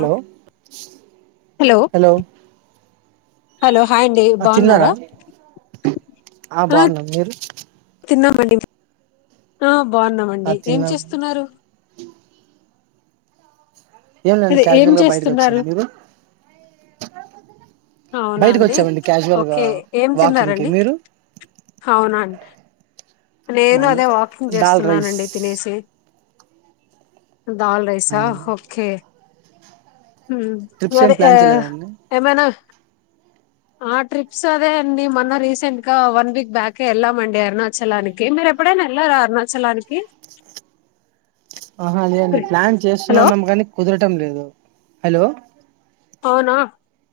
Hello hello hello hi అండి ఆ తిన్నారా బాగున్నారా ఆ బాగున్నాం మీరు తిన్నామండి ఆ బాగున్నామండి ఏం తిన్నాం చేస్తున్నారు? ఏం లేండి అదే ఏం క్యాజువల్ గా బయటకి చేస్తున్నారు వచ్చర మీరు బయటకి అవునాండి వచ్చామండి క్యాజువల్ గా ఓకే ఏం వాకింగ్ కి తిన్నారండి. మీరు అవునండి నేను మామూలు అదే వాకింగ్ దాల్ రైస్ చేస్తున్నానండి తినేసి దాల్ ఆ రైసా ఓకే ట్రిప్స్ ఏం మదిహా ప్లాన్ ఆ చేయలేదండి ఏమనా ఆ ట్రిప్స్ అదే అండీ మొన్న రీసెంట్గా వన్ వీక్ బ్యాకే వెళ్ళామండి అరుణాచలానికి. ఓకే మీరు ఎప్పుడైనా వెళ్లారా అరుణాచలానికి ఆహ అదే అండి ప్లాన్ హలో చేస్తున్నాన్నాము. కానీ కుదరడం కుదరడం లేదు హలో అవునా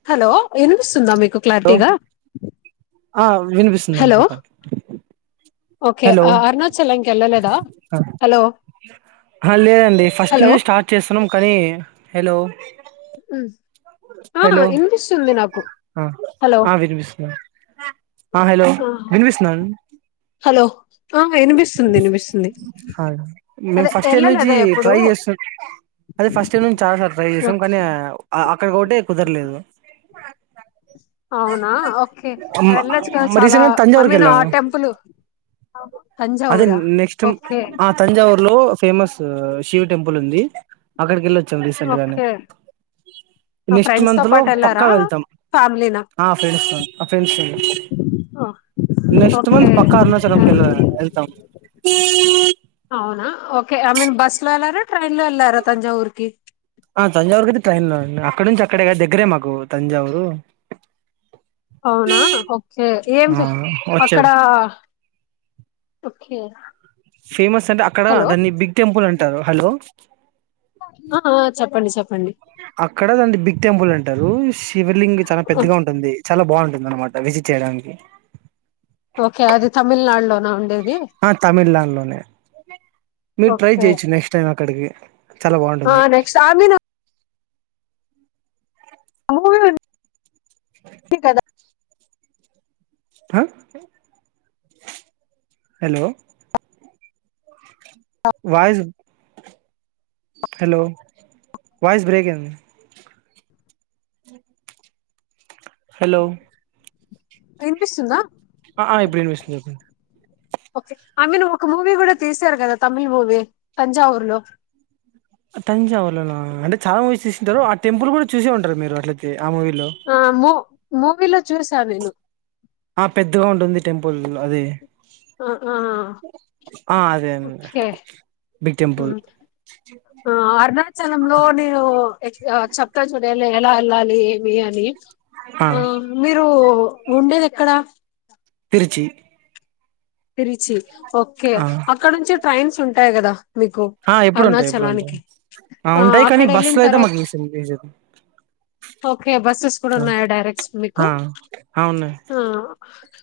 హలో వినిపిస్తుందా. మీకు హలో క్లారిటీగా ఆ వినిపిస్తుందని హలో చెప్పండి. ఓకే హలో ఆ అరుణాచలం కి వెళ్ళలేదా హలో లేదండి ఫస్ట్ హలో నుంచి స్టార్ట్ చేస్తున్నాం కానీ హలో ఉమ్. ఆ హలో వినిపిస్తుంది నాకు విష్ణ హలో ఆహ్ వినిపిస్తుందడి హలో ఆ, విన్ విష్ణ హలో ఆ వినిపిస్తుంది వినిపిస్తుంది ఆహ్ మేము అదే ఫస్ట్ ఇయర్ నుంచి వెళ్ళలేదా ఎప్పుడు ట్రై చేస్తాం. అదే ఫస్ట్ ఇయర్ నుంచి చాలా ట్రై చేస్తాం ఓకే. కానీ అక్కడికి ఒకటే కుదరలేదు. అవునా ఓకే వెళ్ళొచ్చు కదా చాలా రీసెంట్ గా ఐ తంజావూరుకి మీన్ ఆ వెళ్ళాము టెంపుల్ అ అదే నెక్స్ట్ టైమ్ ఆ తంజావూర్లో ఫేమస్ శివ టెంపుల్ ఉంది. అక్కడికివెళ్ళొచ్చు రీసెంట్గానే ఓకే మా నెక్స్ట్ ఫ్రెండ్స్ తో మంత్ లో పాటు వెళ్ళారా పక్కా వెల్తామ్. ఫ్యామిలీనా ఆహ్ ఫ్రెండ్స్తో ఓ, నెక్స్ట్ ఓకే మంత్ పక్కా అరుణాచలం ఆ, [unintelligible] అవునా ఓకే ఐ మీన్ బస్ లో వెళ్లారా, ట్రైన్ లో వెళ్లారా తంజావూరికి. ఆ తంజావూరుకి అయితే ట్రైన్ లో అక్కడ నుంచి అక్కడే కాద దగ్గరే మాకు తంజావూరు అవునా ఓకే ఏం ఆ చేసిండ్రు అక్కడ వచ్చాడు ఓకే ఫేమస్ అంటే అక్కడ హలో దాన్ని బిగ్ టెంపుల్ అం టారు హలో అండి అక్కడ దాన్ని బిగ్ టెంపుల్ అంటారు శివలింగు చాలా పెద్దగా ఉంటుంది చాలా బాగుంటుంది అనమాట విజిట్ చేయడానికి ఓకే అది తమిళనాడు లోన ఉండే ఆ తమిళనాడులోనే మీరు ట్రై ఓకే చేయచ్చు నెక్స్ట్ టైం అక్కడికి చాలా ఆ బాగుంటుంది నెక్స్ట్ ఆమె ఇది కదా హ hello voice hello voice break అయింది హలో వినిపిస్తుందా ఆ ఆ ఇప్పుడు వినిపిస్తుంది ఒకే ఓకే ఐ మీన్ ఒక మూవీ కూడా తీసారు కదా తమిళ్ మూవీ తంజావూర్ లో తంజావుర్లో నా అంటే చాలా మూవీస్ తీస్తుంటారు ఆ టెంపుల్ కూడా చూసే ఉంటారు మీరు అట్లయితే ఆ మూవీలో ఆము మూవీలో చూసా నేను ఆ పెద్దగా ఉంటుంది టెంపుల్ అదే ఆ అదే ఓకే బిగ్ ఉ టెంపుల్ ఆ అరుణాచలంలో నేను ఎట్ల చెప్తా చూడండి ఎలా వెళ్ళాలి ఏమి అని ఆ మీరు ఉ ఉండేది ఎక్కడా తిరుచి తిరిచి ఓకే ఆ అక్కడ నుంచి ట్రైన్స్ ఉం టాయి గదా మీకు ఆ ఎప్పుడు ఉంటాయి ఎప్పుడు ఉంటాయి అరుణాచలానికి ఆ ఉంటాయి కానీ అక్కడ బస్సు వెళ్ళిన లో అయితే తర్వాత మాకు ఈజీ ఈజీగా ఓకే బస్సెస్ కూడా ఆ ఉన్నాయా డైరెక్స్ మీకు ఆ ఆ! ఉన్నాయి ఆ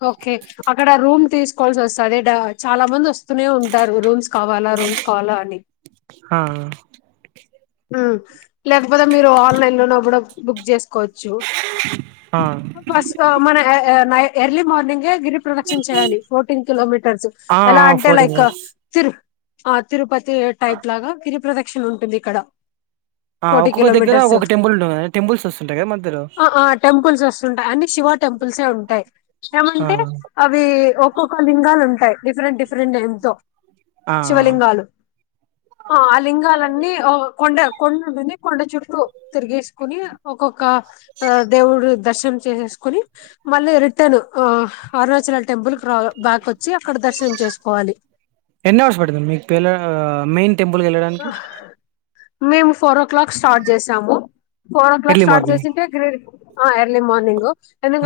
ఓకే అక్కడ రూమ్ తీస్ కాల్స్ వస్త అదే డా చాలా మంది వస్ వస్తూనే ఉంటారు రూమ్స్ కావాలా రూమ్స్ కావాలా అని ఆ లేకపోతే మీరు ఆన్లైన్ లోన కూడా బుక్ చేస్ చ్చు ఆ ఆ ఫస్ మన ఎ ఎ నై ఎర్లీ మార్నింగే గిరి ప్రదక్షణ చేయాలి ఫోర్టీన్ కిలోమీటర్స్ ఆ ఎలా ఆ! అంటే ఫోర్టీన్ లైక్ మినిట్స్ తిరు ఆ తిరుపతి టైట్ లాగా గిరిప్రద న్ ఉంటుంది ఇక్కడ. ఆ ఫోర్టీ ఒక్కొక్క దగ్గర కిలోమీటర్స్. ఒక్కొక్క టెంపుల్ ఉంటుంది కదా టెంపుల్స్ వస్తుంటాయి కదా మధ్యలో ఆ ఆ టెంపుల్స్ వస్తుంటాయి. అన్ని శివ టెంపుల్సే ఉంటాయి. ఆ ఏమంటే అవి ఒక్కొక్క లింగాలు ఉంటాయి. డిఫరెంట్ డిఫరెంట్ ఏమ్తో ఆ శివలింగాలు ఆ ఆ లింగాలన్నీ కొండ కొండుంటుంది కొండ చుట్టు తిరిగేసుకుని ఒక కా దేవుడు దర్శనం చేసేస్కొని మళ్ళీ రిటర్న్ అణాచల్ టెంపుల్ రా బాక్ వచ్చి అక్కడ దర్శనం చేసుకోవాలి. టెంపుల్కెళ్ళడానికి మేము ఫోర్ ఓ క్లాక్ స్టార్ట్ చేసాము. Four o'clock early start morning చేసింటే [inaudible] ఆ ఎర్లీ మార్నింగ్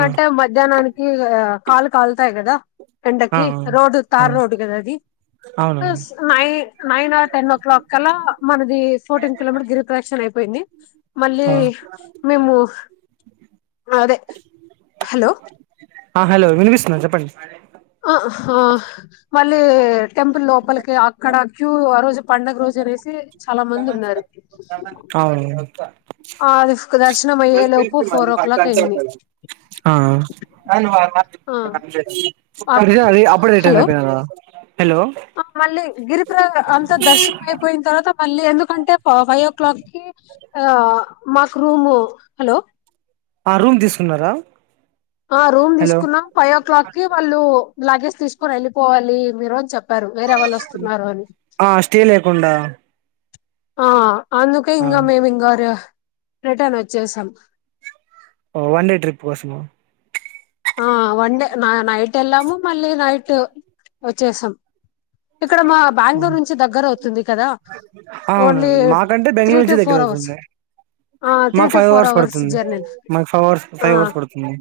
ఆ మధ్యానానికి ఆ కాల్ కాల్తాయ్ కదా. ఆ ఎండకి రోడ్ ఆ ఆ! తార్ రోడ్ గదా అది అవునవును నై nine or ten o'clock కల్ల మనది ఫోర్టీన్ కిలోమీటర్ గిరిప్రదక్షిణ అయిపోయింది. మళ్ళీ ఆ మేము అదే హలో ఆ హలో వినిపిస్తుంది చెప్పండి. ఆహ ఆ మళ్ళీ టెంపుల్ లోపల్కి అక్కడ క్యూ ఆ రోజు పండుగ రోజు అనేసి చాలా మంది ఉన్నారు అవును ఆ అది దర్శనం అయ్యే లోపు ఫోర్ ఓ క్లాక్ అయింది ఆ ఆ అప్పుడే రిటర్న్ హలో అయిపోయినారా హలో ఆ మళ్ళీ గిరి ఆ అంత దర్శనం అయిపోయిన్ తర్వాత మళ్ళీ ఎందుకంటే ఫైవ్ ఓ క్లాక్ కి ఆ మాకు రూము హలో ఆ రూమ్ తీసుకున్నారా? ఆ రూమ్ హలో తీసుకున్నాం ఫైవ్ ఓ క్లాక్కి వాళ్ళు లగేజ్ తీసుకొని వెళ్ళిపోవాలి మీరు అని చెప్ చెప్పారు వేరే ఎవళ్ళు వస్తున్నారు అని ఉండా ఆ అందుకే ఇంగ మేము ఇంగ రే రిటర్న్ వచ్చేేశాం ఓ వన్ డే ట్రిప్ కోసము ఆ వన్ డే నైట్ ఎళ్ళాము మళ్ళీ నైట్ వచ్చేసాం ఇక్కడ మా బెంగళూరు నుంచి దగ్గర అవుతుంది కదా ఓన్లీ అవునండి మాకంటే త్రీ బెంగళూరు టు నుంచి దగ్గర ఫోర్ అవర్స్ అవుతుంది అ త్రీ మాకు టు ఫైవ్ ఫోర్ అవర్స్ పడుతుంది జర్నీ మాకు ఫైవ్ అవర్స్ అ ఫైవ్ అవర్స్ పడుతుంది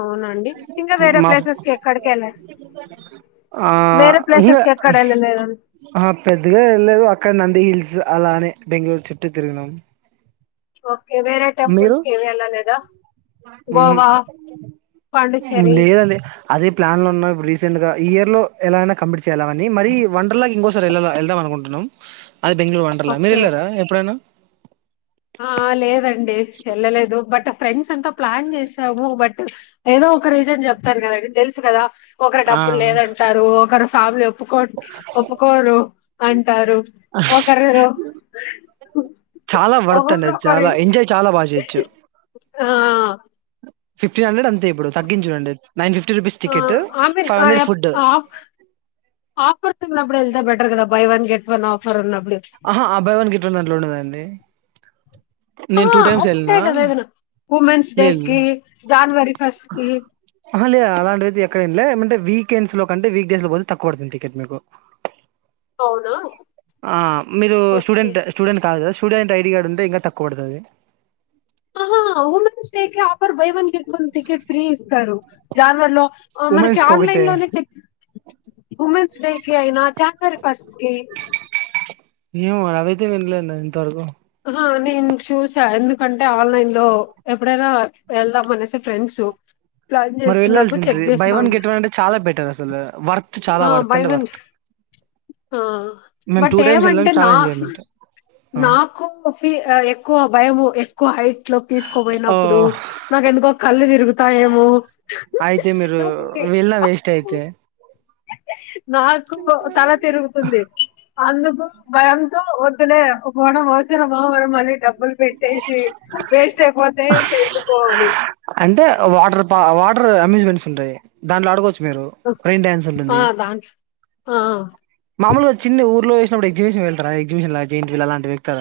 అవునండి ఇంకా వేరే మా ప్లేసెస్కి ఎక్కడిక ఏళ్ల వేరే ఇకా ప్లేసెస్ కి ఎక్కడ వెళ్ళలేదండి ఆ పెద్దగా వెళ్ళారు అక్కడ నంది హిల్స్ అలానేే బెంగళూరు చుట్టు తిరిగినమ్ ఓకే వేరే టెంపుల్స్ కి ఏమి వెళ్ళలేదా గోవా పాండిచ్చేరి లేదండి అదే ప్లాన్ లో ఉన్నం రీసెంట్ గా ఈ ఇయర్ లో ఎలాగైనా కంపి చలా అని మరి వండర్ లాగా ఇంకోసారి వెళ్ళా వెళ్దాం అనుకుంటున్నాం అది బెంగళూరు వండర్ల మీరు ఓకే వెళ్ళారా ఎప్పుడైనా ఆ లేదండి లేదు ఏళ్లలేదు బట్ ఫ్రెండ్స్ అంతా ప్లాన్ చేసాము బట్ ఏదో ఒక రీజన్ చెప్తారు కద తెలుసు కదా ఒకరు ఆ డబ్బులు లేదంటారు ఒకరు ఫ్యామిలీ ఒప్పుకో ఒప్పుకోరు అంటారు ఒకరురు చాలా వర్త్ చాలా ఎంజయ్ చాలా బాగా చేయచ్చు ఆ ఫిఫ్టీన్ హండ్రెడ్ అ ఆ అమిన్ ఫైవ్ ఆ hundred F food of offers ఉన్నపుడు వెళ్తే బెటర్ కదా బయ్ వన్ గేట్ న్ ఆఫర్ వున్న ఆహా ఆ బయ్ వన్ గేట్ వన్ ఆట్లుండదండి ఆ నేను టూ టైమ్స్ వెళ్ళిన ఉంటాయి కదా ఏదైనా ఉమెన్స్ డే లేదు కి జనవరి ఫస్ట్ కి ఆ లేద అలాంటియితే ఎక్కడ ఏం లే ఏంటే వీక్ వీకెండ్స్ లో కంటే వీకెండ్ లో పోతే తక్కువ పడుతుంది టికెట్ మీకు అవునా ఆ మీరు ఓకే స్టూడెంట్ స్టూడెంట్ కాదు కదా స్టూడెంట్ ఐడి కార్డు ఉంటే ఇంకా తక్కువ పడతది ఊహూ ఉమెన్స్ డే కి offer buy one get one ticket free ఇస్తారు జాన్వర్ లో మనకి ఉమెన్స్ కి ఒకటే ఆన్లైన్ లోనే చెక్ ఉమెన్స్ డే కి అయినా జనవరి ఫస్ట్ కి ఏమో అవి అయితే వినలే నేను ఇంతవరకు ఆహ నేను చూసా ఎందుకంటే ఆన్లైన్ లో ఎప్పుడైనా వెళ్దాం అనేసి ఫ్రెండ్స్ ప్లాన్ మరి చేస్తున్నప్పుడు వెళ్ళాల్సింది చెక్ బై చేస్తా వన్ ఉంటా గెట్ వన్ అంటే చాలా బెటర్ అసలు వర్త్ చాలా వర్త్ బై అంటే వన్ వర్త్ మేము టూ బట్ టైమ్స్ వెళ్ళాం ఏమంటే చాలా ఎంజాయ్మెంట్ ఎక్కువ ఫీ ఎక్కువ భయం ఎక్కువ హైట్ లిఫ్ట్ ఓ లోకితీసుకోపోయినప్పుడు నాకు ఎందుకో కళ్ళు తిరుగుతాయేమో అయితే మీరు వెళ్ళిన వేస్ట్ అయితే నాకు తల తిరుగుతుంది అందుకు. భయంతో వద్దులే పోవడం అవసరమా మరి డబ్బు డబ్బులు పెట్టేసి వేస్ట్ అయిపోతే ఇంకా ఎందుకు అని అంటే వాటర్ పార్. వాటర్ అమ్యూజ్మెంట్స్ దాంట్లో ఆడుకోవచ్చు. మీరు రెయిన్ డ్యాన్స్ ఆ! ఉంటుంది దాంట్లో ఆ! మామూలుగా చిన్న ఊర్లో. అప్పుడే. ఎగ్జిబిషన్ వెళ్తారా ఎగ్జిబిషన్ లా జెం జెయింట్ వీల్ అలాంటి వి ఎక్కుతార.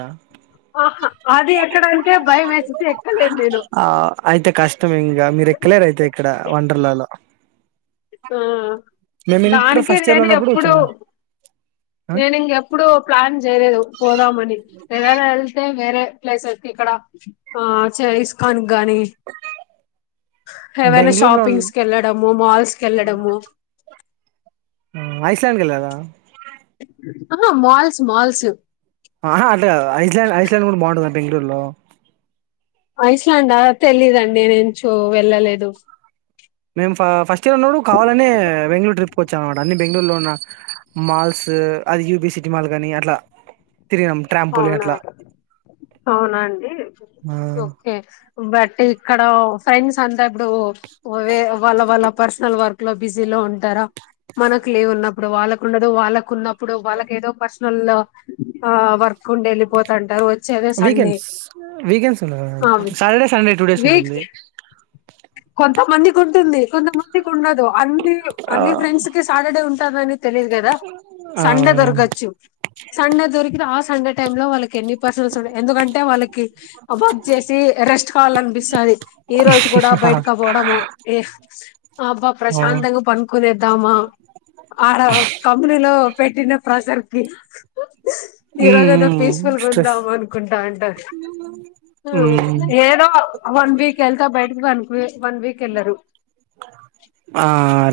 ఆహా అది ఎక్కడానికే భయం వేసేసి ఎక్కలేదు నేను. ఆ అయితే. కష్టం ఇంకా మీరు ఎక్కలేరు అయితే ఇక్కడ వండర్లాలో. ఆ మేము ఇంటర్ దానికి ఫస్ట్ ఇయర్ లో నేను ఉన్నప్పుడు ఎప్పుడు వచ్చినాం నేను ఇంకెప్పుడు ప్లాన్ చేయలేదు పోదామని ఏదైనా వెళ్తే వేరే. ప్లస్ ఇక్కడ ఆ ఇస్కాన్. గాని హెవెన్ ఆఫీసు బెంగళూరులో షాపింగ్ వెళ్ళాడం గాని మాల్స్. వెళ్ళాడము. ఓ ఐస్ల్యాండ్ కి వెళ్ళారా. ఆహా మాల్స్ మాల్స్. ఆహా అట్లా ఐస్ల్యాండ్ ఐస్ల్యాండ్ కూడా బాగుంటుంద బెంగళూరులో. ఐస్ల్యాండా తెలీయదండి నేనుంచో వెళ్ళలేదు. మేము ఫ ఫస్ట్ ఇయర్ ఉన్నప్పుడు కావాలనే బెంగళూరు ట్రిప్ కి వచ్చాం అన్నమాట అన్ని బెంగళూరులో ఉన్న మాల్స్ అది యూపీ సిటీ మాల్స్ కానీ అట్లా. తిరిగినాం ట్రాంపోలిన్ అట్లా అవునవును అవున అండి ఆ ఓకే బట్ ఇక్కడ. ఫ్రెండ్స్ అంతా ఇప్పుడు వాళ్ళ వాళ్ళ పర్సనల్ వర్క్ లో బిజీలో ఉంటారా. మనకు లే ఉన్నప్పుడు వాళ్ళ ఉండదు వాళ్ళకు ఉన్నప్పుడు వాళ్ళకి ఏదో పర్సనల్. ఆ వర్క్ ఉండి వెళ్ళిపోతంటారు. వచ్చేదే సండే వీకెండ్స్ వీకెండ్స్ ఉండ రా ఆ Saturday Sunday two days week ఉంటుంది. కొంతమందికి ఉంటుంది కొంతమందికి ఉండదు అన్ని అన్ని ఫ్రెండ్స్ కి సాటర్డే ఉంన్ టది అని తెలియదు కదా ఆ సండే దొరకచ్చు సండే దొరికి ఆ సండే. టైమ్ లో వాళ్ళ కి ఎన్ని పర్సన్స్ ఎందుకంటే వాళ్ళకి వచ్చేసి రెస్ట్ కాలనిపిస్తది ఈ రోజు. హహ బయటకి పోవడము ఓ అబ్బా ఆ ప్రశాంతంగా పనుకునే. టామ ఆడ కంపనీలో పెట్టిన ప్రజర్ కి ఈ ఉమ్ రోజు అన్న ఉమ్ పీస్ఫుల్గా స్ట్రెస్ ఉందాము అనుకుంటా అంట ఉమ్ ఏదో వన్ వీక్ వెళ్తా బయట్ వన్ వే వన్ వీక్ ఎల్లారు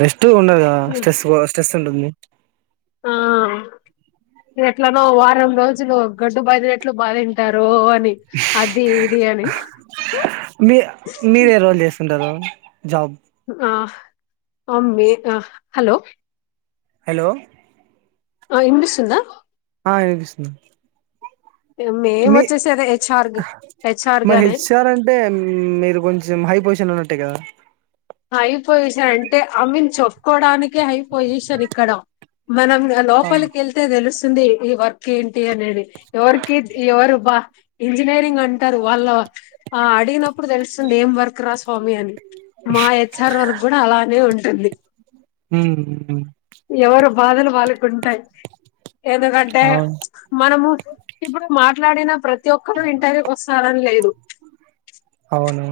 రెస్ట్ ఉండదు ఆ స్ట్రెస్ వో స్ట్రెస్ ఉంటుంది ఆ ఎట్లానో వారం రోజులు గడ్డు బాదిినెట్లు బాధింటారు అది ఇది అని మీ మీరే రోల్ చేస్తుంటారు జాబ్ ఆ అమ్మే ఆ హలో హలో ఆ ఇన్పిస్తుందా ఆ వినిపిస్తుంది మేము మీ వచ్చేసి అదే హెచ్ఆర్ హెచ్ఆర్ మరి గానే హెచ్ఆర్ అంటే మీరు కొంచెం హై పొజిషన్ ఉన్నట్టే కదా హై పొజిషన్ అంటే ఐ మీన్ చెప్పుకోవడానికే హై పొజిషన్ ఇక్కడ మనం అ గా లోపల కెళ్తే దేలుస్ తుంది ఈ వర్క్ ఏంటి ది అనేది ఎవరికి ఎవరు బా ఇంజనీరింగ్ అంటారు వాళ్ళ ఆ అడిగినప్పుడు తెలుస్తుంది ఏం వర్క్ రా స్వామి అని మా హెచ్ఆర్ వర్క్ కూడా అలానే ఉంటుంది ఉమ్ ఎవరు బాధలు వాళకుంటాయి ఎందుకంటే అవును మనము ఇప్పుడు మా ట్లాడిన ప్రతి ఒక్కడూ ఇంటర్వ్యూ కి వస్తారని లేదు అవును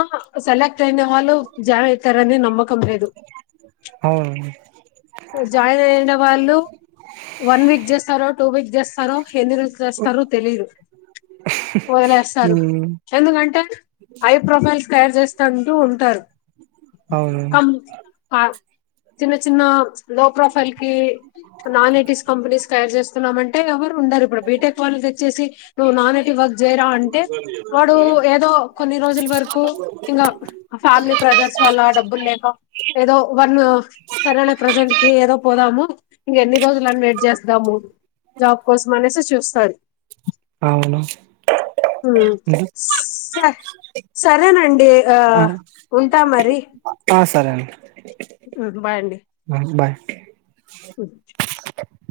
ఆ సేల ఆ అయిన వాళ్ళు జాయిన్ అవుతారని నమ్మకం లేదు. అవును జాయిన్ అయిన వాళ్ళు వన్ వీక్ చేస్తారో టూ వీక్ చేస్తారో హెన్ని రోజులు చేస్తారు తెలీదు వదిలేస్తారు ఉమ్ ఎందుకంటే హై ప్రొఫైల్స్ తయారు చేస్త. తంటూ అంటూ ఉంటారు. అవును కం క. చిన్న చిన్న. లో ప్రొఫైల్ కీ. నాన్ ఎటీస్ కంపెనీస్ తయారు చేస్త. వెళ్తున్న మంటే ఎవరు ఉండరు ఇప్పుడు బీటెక్ వాళ్ళు తెచ్చేసి నువ్వు నానటి వద్. జయరా అంటే వాడు ఏదో కొన్ని రోజుల వరకు ఇంకా ఫ్యామిలీ బ్రదర్స్ వల్ల డబ్బు. ఏదో వన్ సరే లె ప్రజెంట్. ఏదో పోదాము ఇంక ఎన్ని రోజులని వెయిట్ చేస్తాము జాబ్ కోసం అనేసి చూస్తారు. అవును ఉ సా సరేనండి ఆ ఉంటా మరి. ఆ సరే ఆండీ. ఊహు బాయండి. బాయ్ స్ బాయ్. వొచ్చు.